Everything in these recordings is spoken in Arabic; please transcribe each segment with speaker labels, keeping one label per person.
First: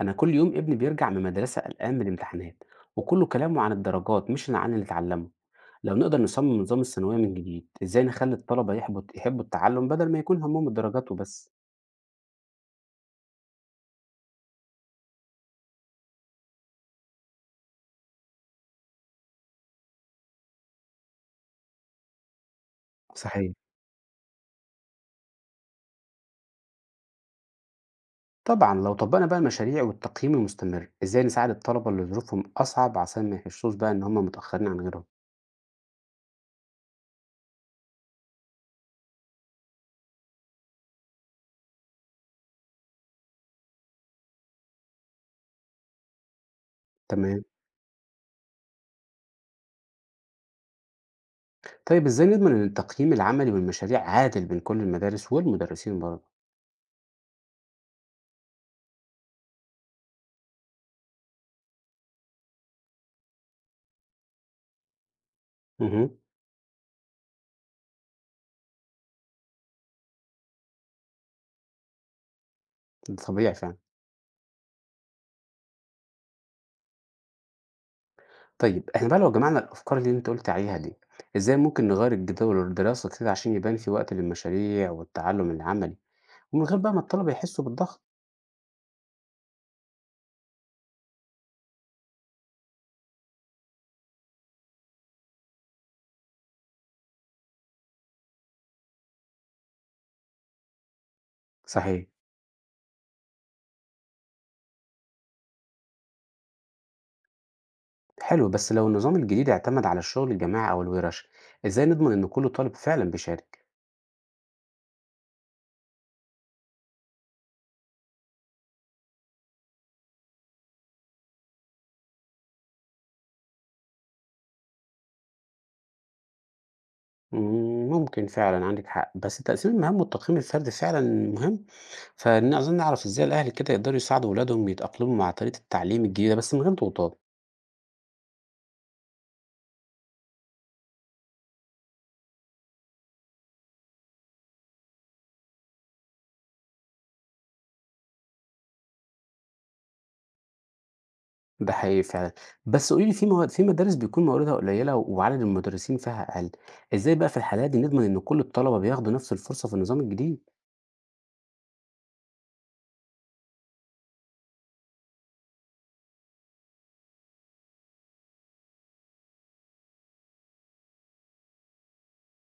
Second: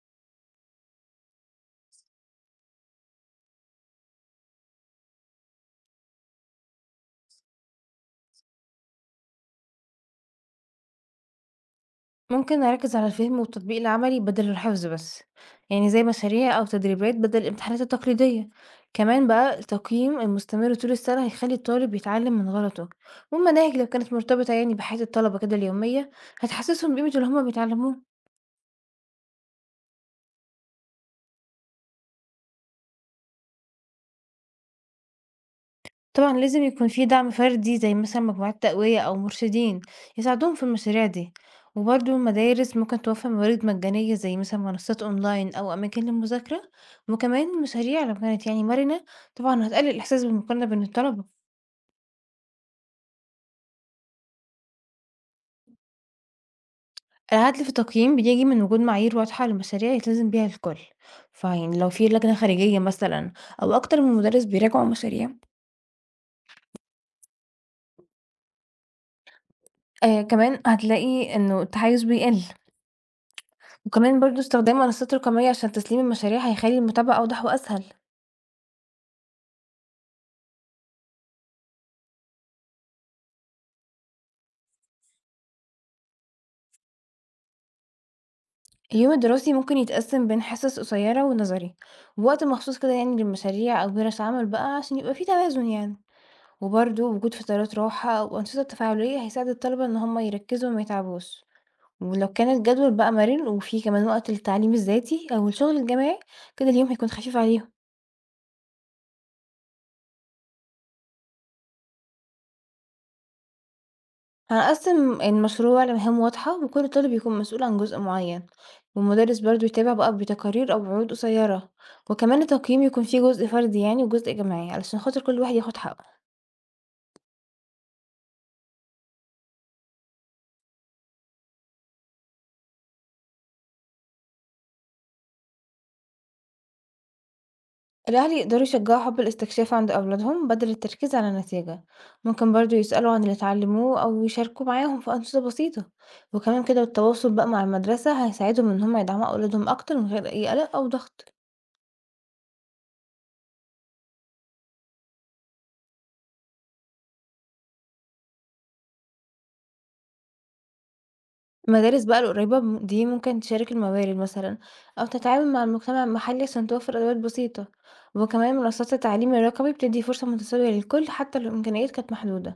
Speaker 1: أنا كل يوم ابني بيرجع من المدرسة قلقان من الامتحانات، وكله كلامه عن الدرجات مش عن اللي اتعلمه. لو نقدر نصمم نظام الثانوية من جديد، إزاي نخلي الطلبة يحبوا التعلم بدل ما يكون همهم الدرجات وبس؟
Speaker 2: ممكن أركّز على الفهم والتطبيق العملي بدل الحفظ بس، يعني زي مشاريع أو تدريبات بدل الامتحانات التقليدية، كمان بقى التقييم المستمر طول السنة هيخلّي الطالب يتعلم من غلطه،
Speaker 1: صحيح.
Speaker 2: والمناهج لو كانت مرتبطة يعني بحياة الطلبة كده اليومية هتحسّسهم بقيمة اللي هُم بيتعلموه.
Speaker 1: طبعا لو طبقنا بقى المشاريع والتقييم المستمر، إزاي نساعد الطلبة اللي ظروفهم أصعب عشان ما يحسوش بقى إن هم متأخرين عن غيرهم؟
Speaker 2: طبعًا لازم يكون في دعم فردي زي مثلًا مجموعات تقوية أو مرشدين يساعدوهم في المشاريع دي، وبرضه المدارس ممكن توفر موارد مجانية زي مثلًا منصات أونلاين أو أماكن للمذاكرة،
Speaker 1: تمام.
Speaker 2: وكمان مشاريع لو كانت يعني مرنة طبعًا هتقلل الإحساس بالمقارنة بين الطلبة.
Speaker 1: طيب إزاي نضمن إن التقييم العملي والمشاريع عادل بين كل المدارس والمدرسين برضه؟
Speaker 2: العدل في التقييم بيجي من وجود معايير واضحة للمشاريع يلتزم بيها الكل، فيعني لو في لجنة خارجية مثلًا أو أكتر من مدرس بيراجعوا المشاريع.
Speaker 1: مهم.
Speaker 2: كمان هتلاقي إنه التحيز بيقل.
Speaker 1: ده طبيعي فعلا.
Speaker 2: وكمان برضه استخدام منصات رقمية عشان تسليم المشاريع هيخلي المتابعة أوضح وأسهل.
Speaker 1: طيب إحنا بقى لو جمعنا الأفكار اللي أنت قُلت عليها دي، إزاي ممكن نغيّر الجدول الدراسة كده عشان يبان في وقت للمشاريع والتعلُّم العملي، ومن غير بقى ما الطلبة يحسّوا بالضغط؟
Speaker 2: اليوم الدراسي ممكن يتقسم بين حصص قصيرة ونظري ووقت مخصوص كده يعني للمشاريع أو ورش عمل بقى عشان يبقى فيه توازن يعني، وبرضه وجود فترات راحة أو أنشطة تفاعلية هيساعد الطلبة إن هما يركزوا وما يتعبوش.
Speaker 1: صحيح.
Speaker 2: ولو كان الجدول بقى مرن وفيه كمان وقت للتعليم الذاتي أو الشغل الجماعي كده اليوم هيكون خفيف عليهم.
Speaker 1: حلو، بس لو النظام الجديد اعتمد على الشغل الجماعي أو الورش، إزاي نضمن إن كل طالب فعلًا بيشارك؟
Speaker 2: هنقسم المشروع لمهام واضحة وكل طالب يكون مسؤول عن جزء معين، والمدرس برضو يتابع بقى بتقارير أو وعود قصيرة، وكمان التقييم يكون فيه جزء فردي يعني وجزء جماعي علشان خاطر كل واحد ياخد حقه.
Speaker 1: ممكن فعلًا عندِك حق، بس تقسيم المهام والتقييم الفردي فعلًا مهم، فن عاوزين نعرف إزاي الأهل كده يقدروا يساعدوا ولادهم يتأقلموا مع طريقة التعليم الجديدة بس من غير ضغوطات.
Speaker 2: الأهل يقدروا يشجعوا حب الاستكشاف عند أولادهم بدل التركيز على النتيجة، ممكن برضو يسألوا عن اللي اتعلموه أو يشاركوا معاهم في أنشطة بسيطة، وكمان كده التواصل بقى مع المدرسة هيساعدهم إن هم يدعموا أولادهم أكتر من غير أي قلق أو ضغط.
Speaker 1: ده حقيقي فعلًا. بس قولي لي في مواد في مدارس بيكون مواردها قليلة وعدد المدرسين فيها أقل، إزاي بقى في الحالات دي نضمن إن كل الطلبة بياخدوا نفس الفرصة في النظام الجديد؟
Speaker 2: المدارس بقى القريبة دي ممكن تشارك الموارد مثلا، أو تتعاون مع المجتمع المحلي عشان توفر أدوات بسيطة، وكمان منصات التعليم الرقمي بتدي فرصة متساوية للكل حتى لو الإمكانيات كانت محدودة.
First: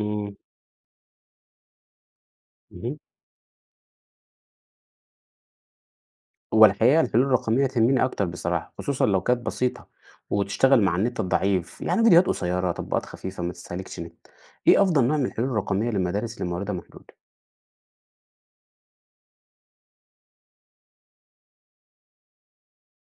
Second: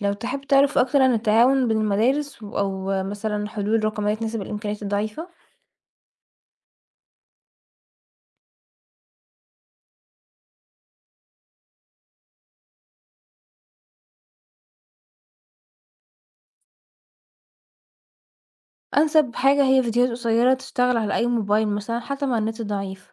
Speaker 2: لو تحب تعرف أكتر عن التعاون بين المدارس
Speaker 1: اهم.
Speaker 2: أو مثلا حلول رقمية تناسب الإمكانيات الضعيفة.
Speaker 1: هو الحقيقة الحلول الرقمية تهمني أكتر بصراحة، خصوصًا لو كانت بسيطة وتشتغل مع النت الضعيف، يعني فيديوهات قصيرة، تطبيقات خفيفة ما تستهلكش نت. إيه أفضل نوع من الحلول الرقمية للمدارس اللي مواردها محدودة؟
Speaker 2: أنسب حاجة هي فيديوهات قصيرة تشتغل على أي موبايل مثلا حتى مع النت الضعيف،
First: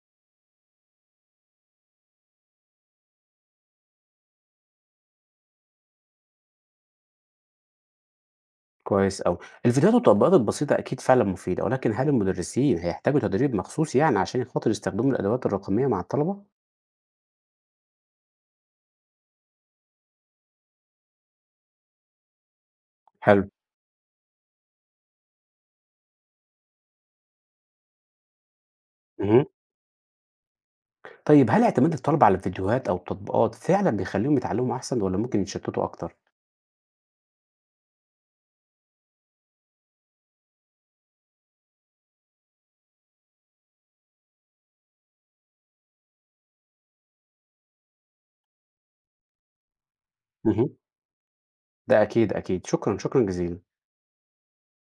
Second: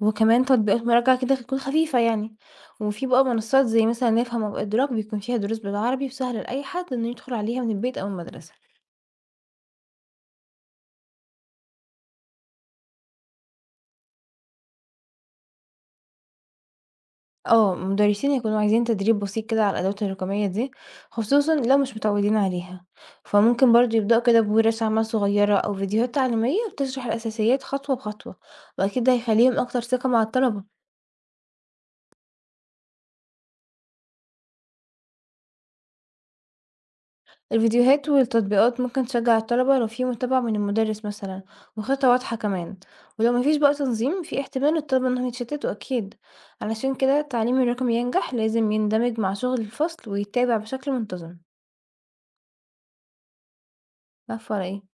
Speaker 2: وكمان تطبيقات مراجعة كده بتكون خفيفة يعني، وفي بقى منصات زي مثلا نفهم أو إدراك بيكون فيها دروس بالعربي وسهلة لأي حد إنه يدخل عليها من البيت أو المدرسة.
Speaker 1: كويس أوي. الفيديوهات والتطبيقات البسيطة أكيد فعلًا مفيدة، ولكن هل المدرسين هيحتاجوا تدريب مخصوص يعني عشان خاطر يستخدموا الأدوات الرقمية مع الطلبة؟
Speaker 2: اه، المدرسين يكونوا عايزين تدريب بسيط كده على الأدوات الرقمية دي، خصوصا لو مش متعودين عليها.
Speaker 1: حلو.
Speaker 2: فممكن برضو يبدأوا كده بورش عمل صغيرة أو فيديوهات تعليمية بتشرح الأساسيات خطوة بخطوة، وأكيد ده
Speaker 1: اهم.
Speaker 2: هيخليهم أكتر ثقة مع الطلبة.
Speaker 1: طيب هل اعتماد الطلبة على الفيديوهات أو التطبيقات فعلا بيخليهم يتعلموا أحسن ولا ممكن يتشتتوا أكتر؟
Speaker 2: الفيديوهات والتطبيقات ممكن تشجع الطلبة لو في متابعة من المدرس مثلا وخطة واضحة كمان، ولو مفيش بقى تنظيم في احتمال الطلبة انهم يتشتتوا أكيد. علشان كده التعليم الرقمي ينجح لازم يندمج مع شغل الفصل ويتابع
Speaker 1: اهم.
Speaker 2: بشكل منتظم.
Speaker 1: ده أكيد أكيد، شكرا جزيلا
Speaker 2: عفوا، على ايه؟